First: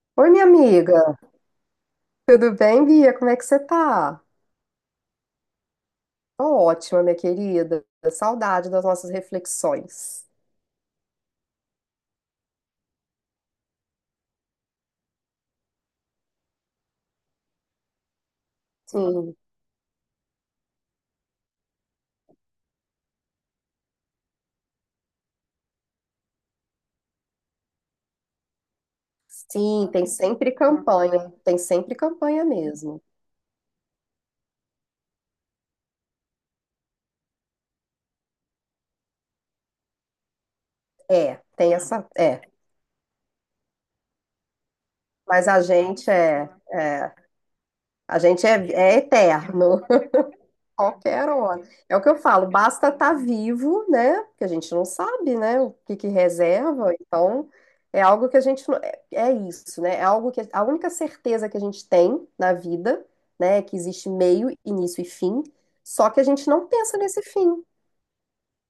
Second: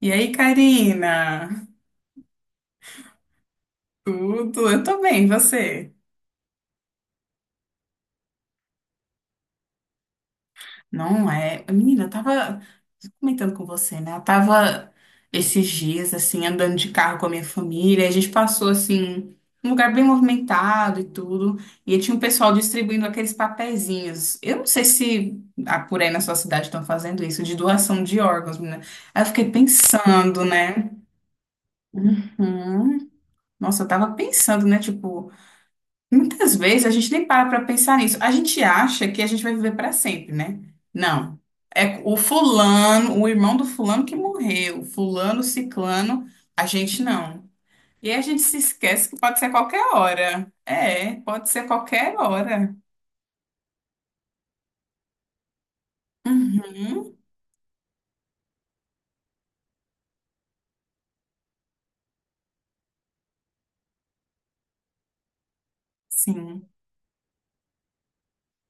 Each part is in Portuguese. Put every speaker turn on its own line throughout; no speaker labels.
E
Oi,
aí,
minha amiga.
Karina?
Tudo bem, Bia? Como é que você tá?
Tudo? Eu tô bem, e você?
Tô ótima, minha querida. Saudade das nossas reflexões.
Não é? Menina, eu tava comentando com você, né? Eu tava esses dias, assim, andando de carro com a minha família. A gente passou, assim,
Sim,
um lugar bem movimentado e tudo. E tinha um pessoal distribuindo aqueles papeizinhos. Eu não sei se por aí na sua cidade estão fazendo isso, de doação de órgãos, menina. Aí eu fiquei
sim, tem
pensando,
sempre
né?
campanha. Tem sempre campanha mesmo.
Uhum. Nossa, eu tava pensando, né? Tipo, muitas vezes a gente nem para pensar nisso. A gente acha que a gente vai viver para sempre, né? Não.
É, tem
É
essa.
o
É.
fulano, o irmão do fulano que morreu, fulano,
Mas a gente
ciclano,
é,
a gente
é,
não. E aí
a
a gente
gente
se
é, é
esquece que pode ser qualquer
eterno.
hora. É,
Qualquer
pode
hora.
ser
É o que eu
qualquer
falo,
hora.
basta estar vivo, né? Porque a gente não sabe, né? O que que reserva.
Uhum,
Então, é algo que a gente não, é isso, né? É algo que a única certeza que a gente tem na vida, né, é que existe meio, início e fim, só que a gente não
sim.
pensa nesse fim,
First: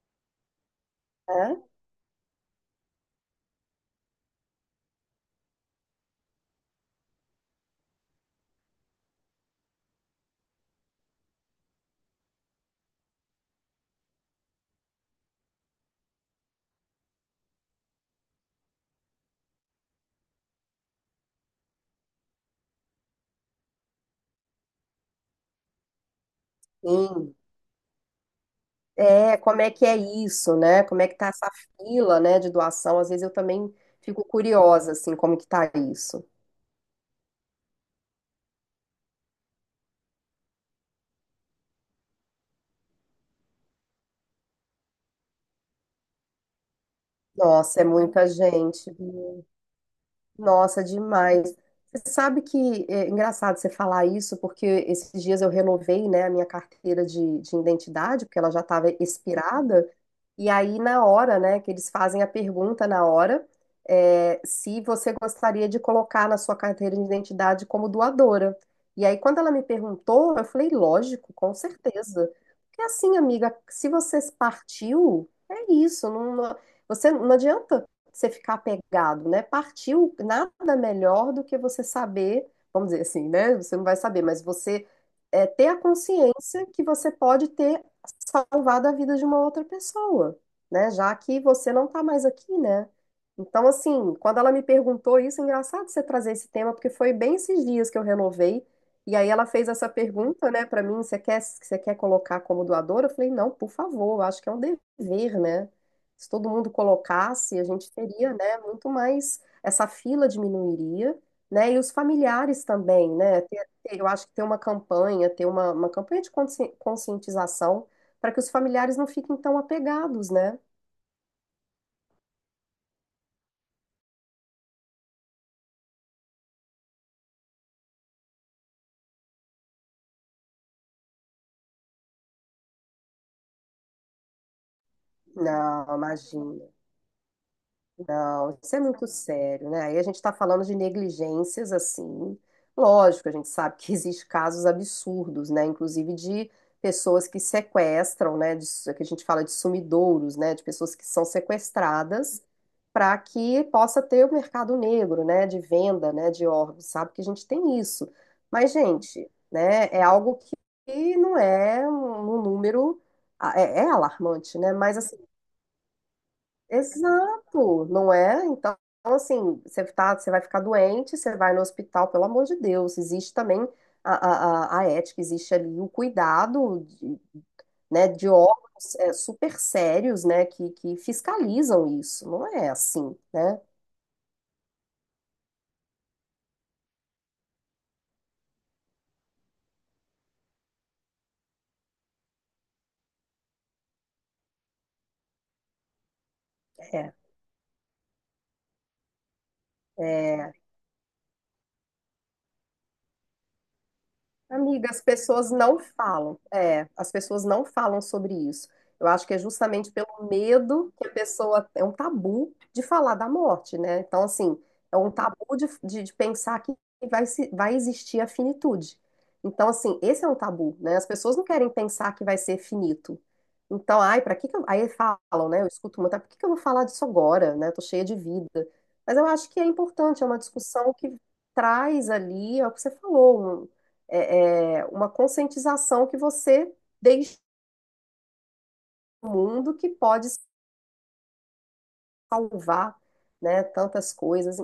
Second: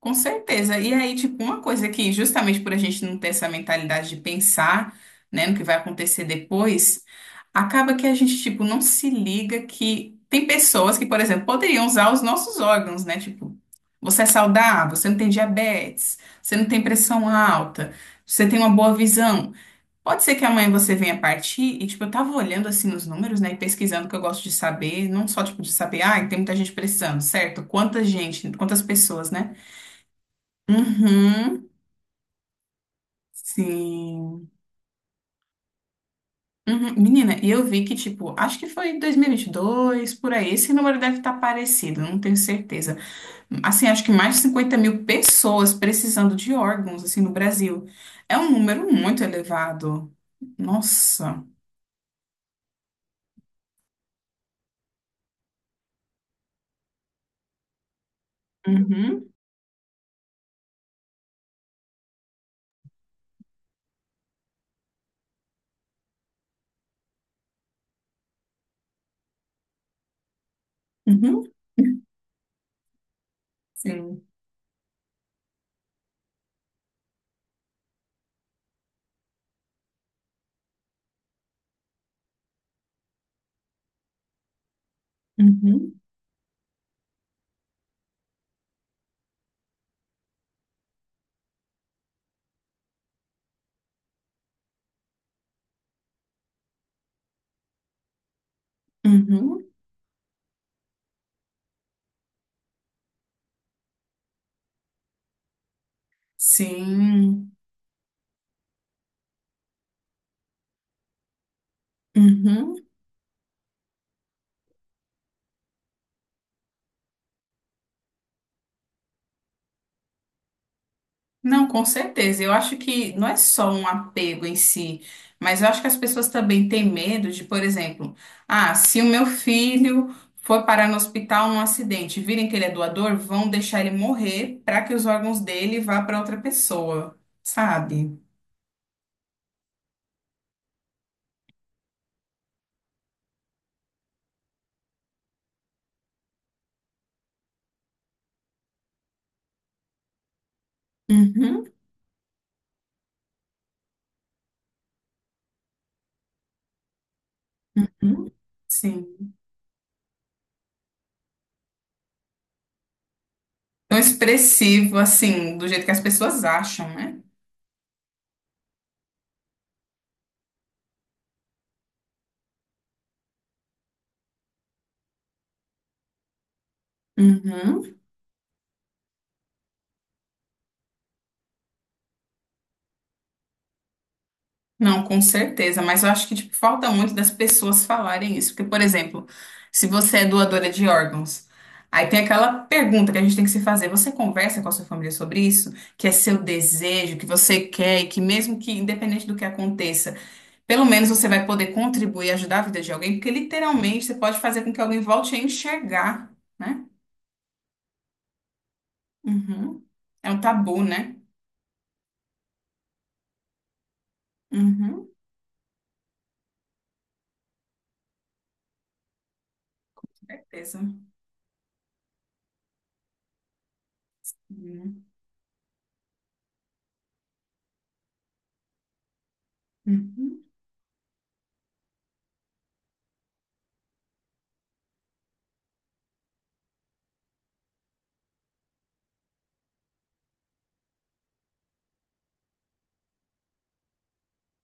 Com certeza. E aí, tipo, uma
né?
coisa que, justamente por a gente não ter essa mentalidade de pensar, né, no que vai acontecer depois, acaba que a gente, tipo, não se liga que tem pessoas que, por exemplo, poderiam usar os nossos órgãos, né? Tipo, você é saudável, você não tem diabetes, você não tem pressão alta, você tem uma boa visão. Pode ser que amanhã você venha partir e, tipo, eu tava olhando, assim, os números, né, e pesquisando que eu gosto de saber, não só, tipo, de saber, ah, tem muita gente precisando,
Sim.
certo? Quanta gente, quantas pessoas,
É,
né?
como é que é isso, né? Como é que tá essa
Uhum,
fila, né, de doação? Às vezes eu também fico
sim.
curiosa assim, como que tá isso.
Uhum. Menina, e eu vi que, tipo, acho que foi 2022 por aí. Esse número deve estar parecido, não tenho certeza. Assim, acho que mais de 50 mil pessoas precisando de órgãos, assim, no
Nossa, é
Brasil.
muita
É um número
gente.
muito elevado.
Nossa,
Nossa.
demais. Você sabe que é engraçado você falar isso, porque esses dias eu renovei, né, a minha carteira de identidade, porque ela já estava
Uhum,
expirada. E aí, na hora, né, que eles fazem a pergunta na hora, se você gostaria de colocar na sua carteira de identidade como doadora. E aí, quando ela me perguntou, eu falei, lógico,
uhum,
com certeza. Porque assim, amiga, se você
sim.
partiu, é isso, você não adianta você ficar apegado, né? Partiu nada melhor do que você saber, vamos dizer assim, né? Você não vai saber, mas você ter a
Uhum,
consciência que você pode ter salvado a vida de uma outra pessoa, né? Já que você não tá mais aqui, né? Então, assim, quando ela me perguntou isso, é engraçado você trazer esse tema, porque foi bem esses dias que eu renovei. E aí ela
uhum,
fez essa pergunta, né, pra mim, você quer colocar como doadora? Eu falei, não, por favor, eu acho que é um dever, né? Se todo mundo
sim.
colocasse, a gente teria, né, muito mais, essa fila diminuiria, né, e os familiares
Uhum.
também, né, eu acho que ter uma campanha, ter uma campanha de conscientização para que os familiares não fiquem tão apegados, né,
Não, com certeza. Eu acho que não é só um apego em si, mas eu acho que as pessoas também têm medo de, por exemplo, ah, se o meu filho for parar no hospital num acidente, virem que ele é doador, vão deixar ele morrer para que os órgãos dele
não,
vá para outra
imagina.
pessoa, sabe?
Não, isso é muito sério, né? Aí a gente está falando de negligências assim. Lógico, a gente sabe que existe casos absurdos, né? Inclusive de pessoas que sequestram, né? Que a gente fala de sumidouros, né? De pessoas que são
Uhum,
sequestradas para que possa ter o mercado negro, né? De venda, né? De órgãos, sabe que a gente tem isso.
uhum.
Mas, gente,
Sim.
né? É algo que não é um número. É
Tão
alarmante, né?
expressivo
Mas assim,
assim, do jeito que as pessoas acham, né?
exato, não é? Então, assim, você vai ficar doente, você vai no hospital, pelo amor de Deus. Existe também a, a ética, existe ali o cuidado,
Uhum.
né, de órgãos super sérios, né, que fiscalizam isso. Não é assim, né?
Não, com certeza, mas eu acho que tipo, falta muito das pessoas falarem isso. Porque, por exemplo, se você é doadora de órgãos, aí tem aquela pergunta que a gente tem que se fazer: você conversa com a sua família sobre isso? Que é seu
É.
desejo, que você quer, e que mesmo que, independente do que aconteça,
É.
pelo menos você vai poder contribuir e ajudar a vida de alguém, porque literalmente você pode fazer com que
Amiga, as
alguém volte a
pessoas não
enxergar,
falam.
né?
É, as pessoas não falam sobre isso. Eu acho que é
Uhum.
justamente pelo
É um tabu,
medo que a
né?
pessoa. É um tabu de falar da morte, né? Então, assim, é
Uhum. Com
um tabu de pensar que vai, se, vai existir a finitude. Então, assim, esse é um tabu,
certeza.
né? As pessoas não querem pensar que vai ser finito. Então, ai, pra que que eu. Aí
Uhum.
falam, né? Eu escuto muito, "Ah, por que que eu vou falar disso agora, né? Tô cheia de vida. Mas eu acho que é importante, é uma
Uhum.
discussão que traz ali, é o que você falou, uma conscientização que você deixa no mundo que pode salvar, né, tantas coisas.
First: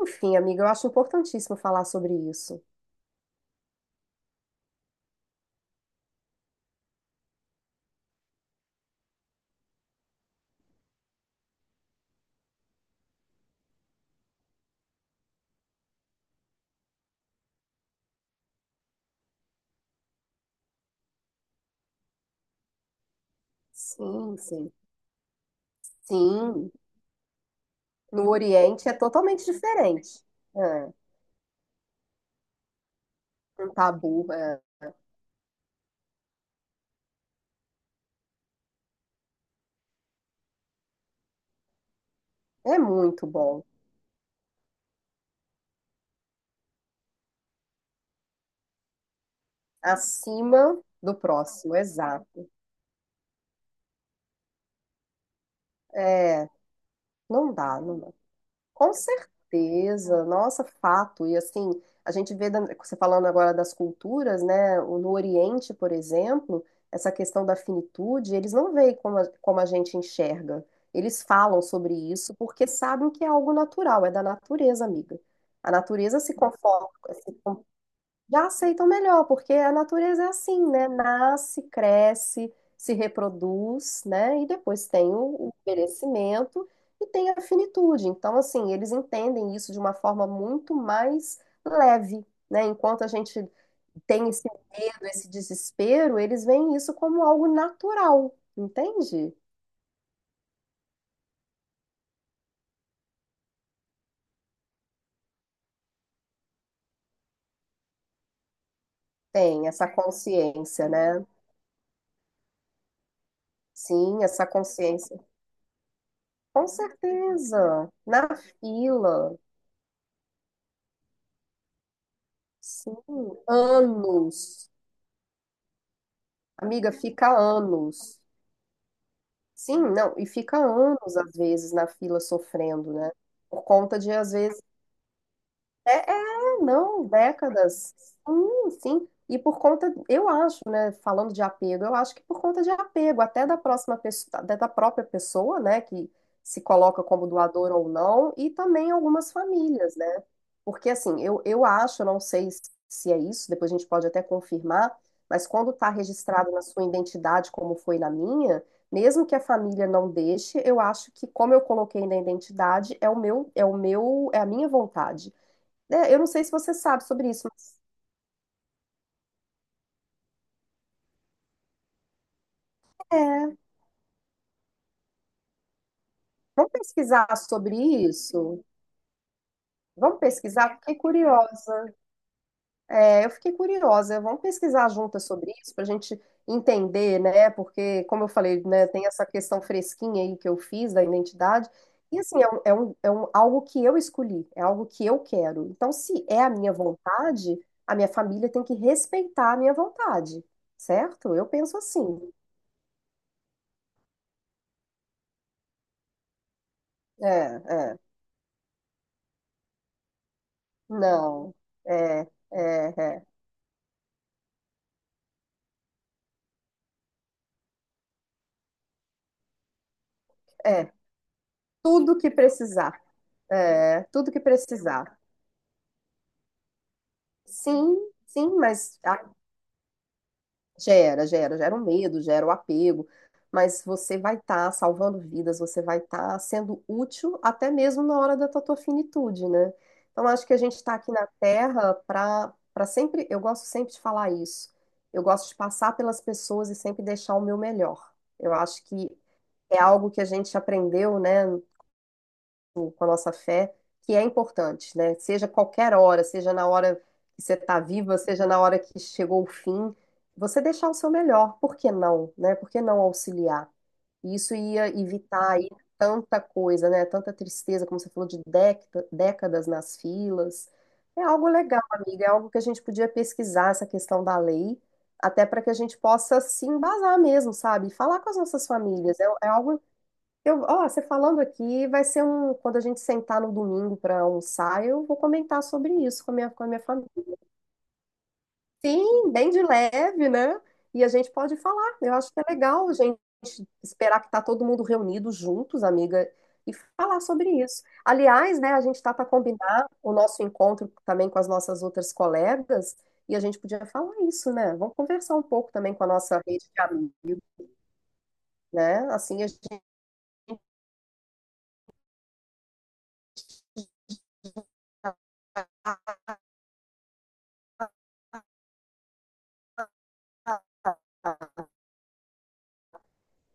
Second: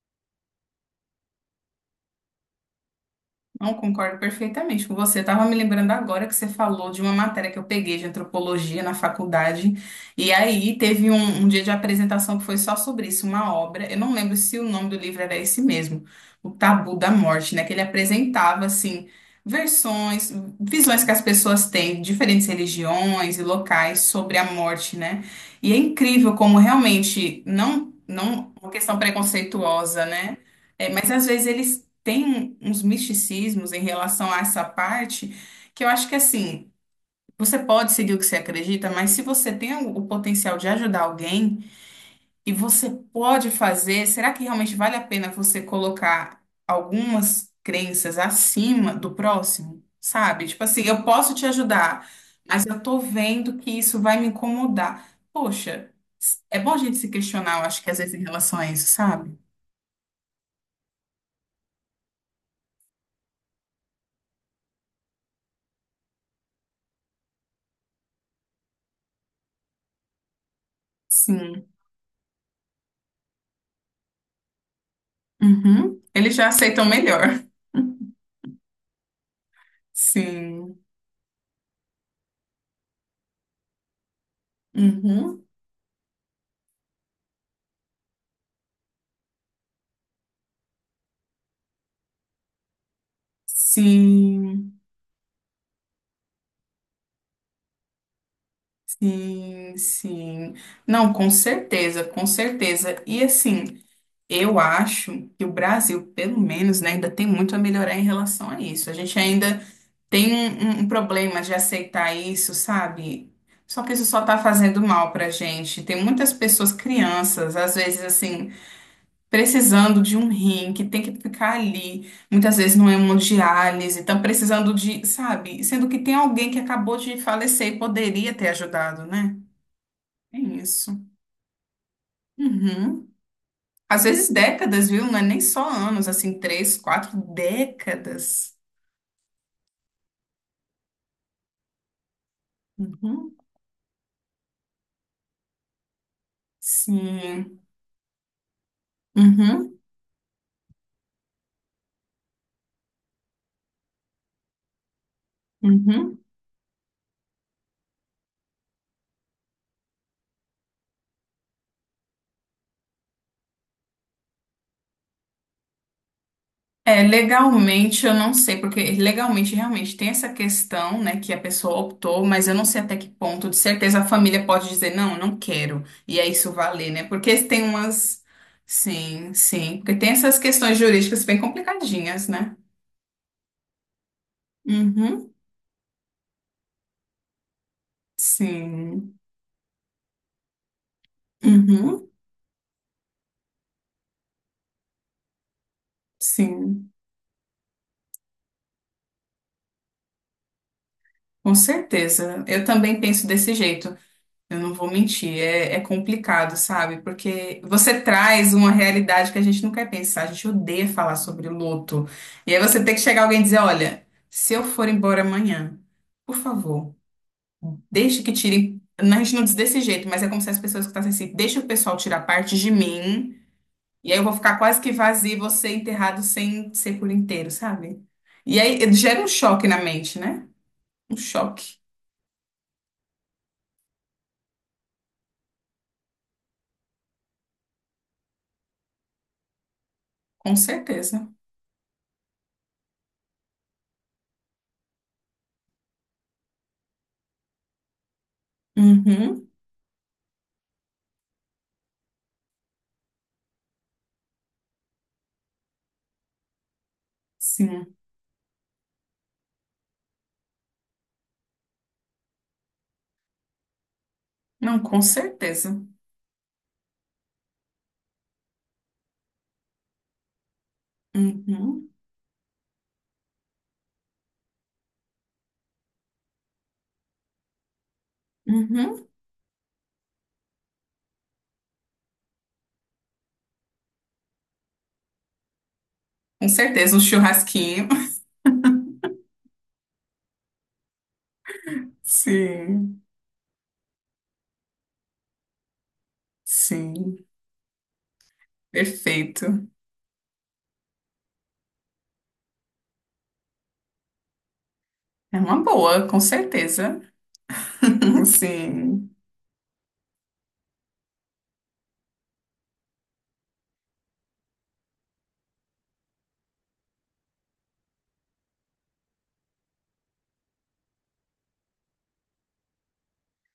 Enfim, amiga, eu acho importantíssimo falar sobre isso.
Não concordo perfeitamente com você. Estava me lembrando agora que você falou de uma matéria que eu peguei de antropologia na faculdade. E aí teve um dia de apresentação que foi só sobre isso, uma obra. Eu não lembro se o nome do livro era esse mesmo, O Tabu da Morte, né? Que ele apresentava assim versões, visões que as pessoas têm de diferentes religiões e locais
Sim,
sobre a
sim.
morte, né? E é incrível como
Sim,
realmente não,
no
não uma
Oriente é
questão
totalmente
preconceituosa,
diferente.
né?
É,
É, mas às vezes eles tem uns
um
misticismos em
tabu.
relação a
é,
essa parte que eu acho que assim, você pode seguir o que você acredita, mas se você tem o potencial de ajudar alguém e
é
você
muito
pode
bom.
fazer, será que realmente vale a pena você colocar algumas crenças acima do próximo? Sabe? Tipo
Acima
assim, eu
do
posso te
próximo,
ajudar,
exato.
mas eu tô vendo que isso vai me incomodar. Poxa,
É,
é bom a gente se
não
questionar, eu
dá,
acho que às
não dá.
vezes em relação a isso,
Com
sabe?
certeza, nossa, fato. E assim, a gente vê, você falando agora das culturas, né? No Oriente, por exemplo, essa questão da finitude, eles não veem como como a gente enxerga. Eles falam
Sim.
sobre isso porque sabem que é algo natural, é da natureza, amiga. A
Uhum.
natureza se
Eles já aceitam
conforma,
melhor.
já aceitam melhor, porque a natureza é assim,
Sim.
né? Nasce, cresce, se reproduz, né? E depois tem
Uhum.
o envelhecimento e tem a finitude. Então, assim, eles entendem isso de uma forma muito mais leve, né? Enquanto a gente tem esse
Sim,
medo, esse desespero, eles veem isso como algo natural, entende?
sim, sim. Não, com certeza, com certeza. E assim, eu acho que o Brasil, pelo menos, né, ainda tem muito a melhorar em relação a isso. A gente ainda
Tem essa
tem
consciência,
um
né?
problema de aceitar isso, sabe? Só que isso
Sim,
só tá
essa
fazendo mal
consciência.
pra gente. Tem muitas
Com
pessoas, crianças, às
certeza.
vezes
Na
assim.
fila.
Precisando de um rim, que tem que ficar ali, muitas vezes não é uma
Sim,
diálise, estão
anos.
precisando de, sabe? Sendo que tem alguém que
Amiga,
acabou de
fica
falecer e
anos.
poderia ter ajudado, né?
Sim, não, e
É
fica
isso.
anos, às vezes, na fila sofrendo,
Uhum.
né? Por conta
Às
de,
vezes
às vezes,
décadas, viu? Não é nem só anos,
é,
assim,
é,
três,
não,
quatro
décadas.
décadas.
Sim, sim. E por conta, eu acho, né, falando de apego, eu acho que por conta de apego,
Uhum.
até da próxima pessoa, até da própria pessoa, né, que se coloca como
Sim.
doador ou não, e também algumas
Uhum.
famílias, né? Porque assim, eu acho, eu não sei se é isso, depois a gente pode até confirmar, mas quando está
Uhum.
registrado na sua identidade, como foi na minha, mesmo que a família não deixe, eu acho que como eu coloquei na identidade, é a minha vontade. É, eu não sei se você
É,
sabe sobre isso, mas
legalmente eu não sei, porque legalmente realmente tem essa questão, né, que a pessoa optou, mas eu não sei até que ponto, de
é,
certeza a família pode dizer, não, não quero, e é isso
vamos
valer, né?
pesquisar
Porque tem
sobre
umas.
isso?
Sim, sim, porque tem
Vamos
essas
pesquisar?
questões
Fiquei
jurídicas bem
curiosa.
complicadinhas, né?
É, eu fiquei curiosa. Vamos pesquisar juntas
Uhum,
sobre isso para a gente entender, né? Porque, como eu falei, né, tem
sim,
essa questão fresquinha aí que eu fiz da identidade.
uhum,
E assim, é algo que eu escolhi, é algo que eu quero. Então, se é a minha
sim,
vontade, a minha família tem que respeitar a minha vontade, certo? Eu
com
penso assim.
certeza. Eu também penso desse jeito. Eu não vou mentir, é complicado, sabe?
É,
Porque
é.
você traz uma realidade que a gente não quer pensar, a gente odeia falar sobre
Não.
luto.
É,
E aí você tem
é,
que
é.
chegar alguém e dizer: olha, se eu for embora amanhã, por favor, deixe que tirem. A gente não diz desse jeito, mas é como se as pessoas
É,
que falassem assim: deixa o pessoal
tudo
tirar
que
parte de
precisar.
mim,
É,
e aí eu
tudo
vou
que
ficar quase que
precisar.
vazio e você enterrado sem ser por inteiro,
Sim,
sabe?
sim,
E aí
mas
gera um choque na mente, né? Um
gera
choque,
o medo, gera o apego. Mas você vai estar salvando vidas, você vai estar sendo útil até mesmo na hora da tua finitude, né? Então acho que
com
a gente está aqui na
certeza.
Terra para sempre. Eu gosto sempre de falar isso. Eu gosto de passar pelas pessoas e sempre deixar o meu melhor. Eu acho que
Uhum,
é algo que a gente aprendeu, né, com a nossa fé, que é importante, né? Seja qualquer hora, seja na hora que você está
sim.
viva, seja na hora que chegou o fim, você deixar o seu melhor, por que não, né? Por que não auxiliar? E isso
Não,
ia
com
evitar aí
certeza.
tanta coisa, né? Tanta tristeza, como você falou, de décadas nas filas. É algo legal,
Uhum,
amiga, é algo que a gente podia pesquisar essa questão da lei. Até para que a gente possa se embasar mesmo, sabe? E falar com as nossas
uhum.
famílias. É, é algo eu, ó, você falando aqui, vai ser um. Quando a gente sentar no domingo para almoçar, eu vou comentar sobre isso com a
Com
minha, com a minha
certeza, um
família.
churrasquinho.
Sim, bem de leve, né? E a gente pode falar. Eu acho que é legal a
Sim,
gente esperar que tá todo mundo reunido juntos, amiga, e falar
sim,
sobre isso. Aliás, né, a gente tá para
perfeito.
combinar o nosso encontro também com as nossas outras colegas, e a gente podia falar isso, né? Vamos conversar
É
um
uma
pouco também com a
boa, com
nossa rede de
certeza.
amigos, né?
Sim,
Assim a gente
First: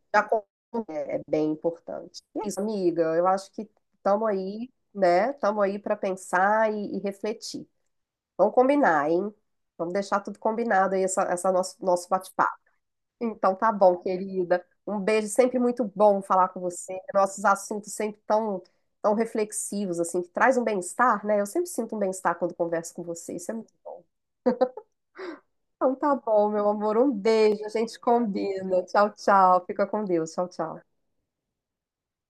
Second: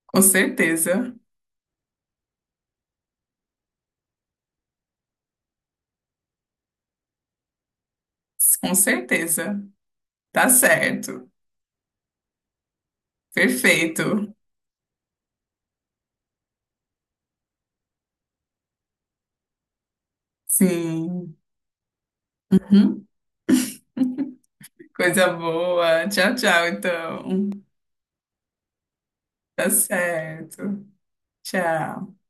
com
já
certeza.
é bem importante. E é isso, amiga. Eu acho que estamos aí, né? Estamos aí para pensar e refletir. Vamos
Com
combinar, hein?
certeza.
Vamos deixar tudo
Tá
combinado aí, essa,
certo.
essa nosso bate-papo. Então tá bom,
Perfeito.
querida. Um beijo, sempre muito bom falar com você. Nossos assuntos sempre tão, tão reflexivos, assim, que traz um bem-estar,
Sim.
né? Eu sempre sinto um bem-estar quando converso com
Uhum.
você. Isso é muito bom.
Coisa
Então
boa.
tá
Tchau,
bom,
tchau,
meu amor. Um
então.
beijo, a gente combina. Tchau, tchau.
Tá
Fica com Deus. Tchau,
certo.
tchau.
Tchau.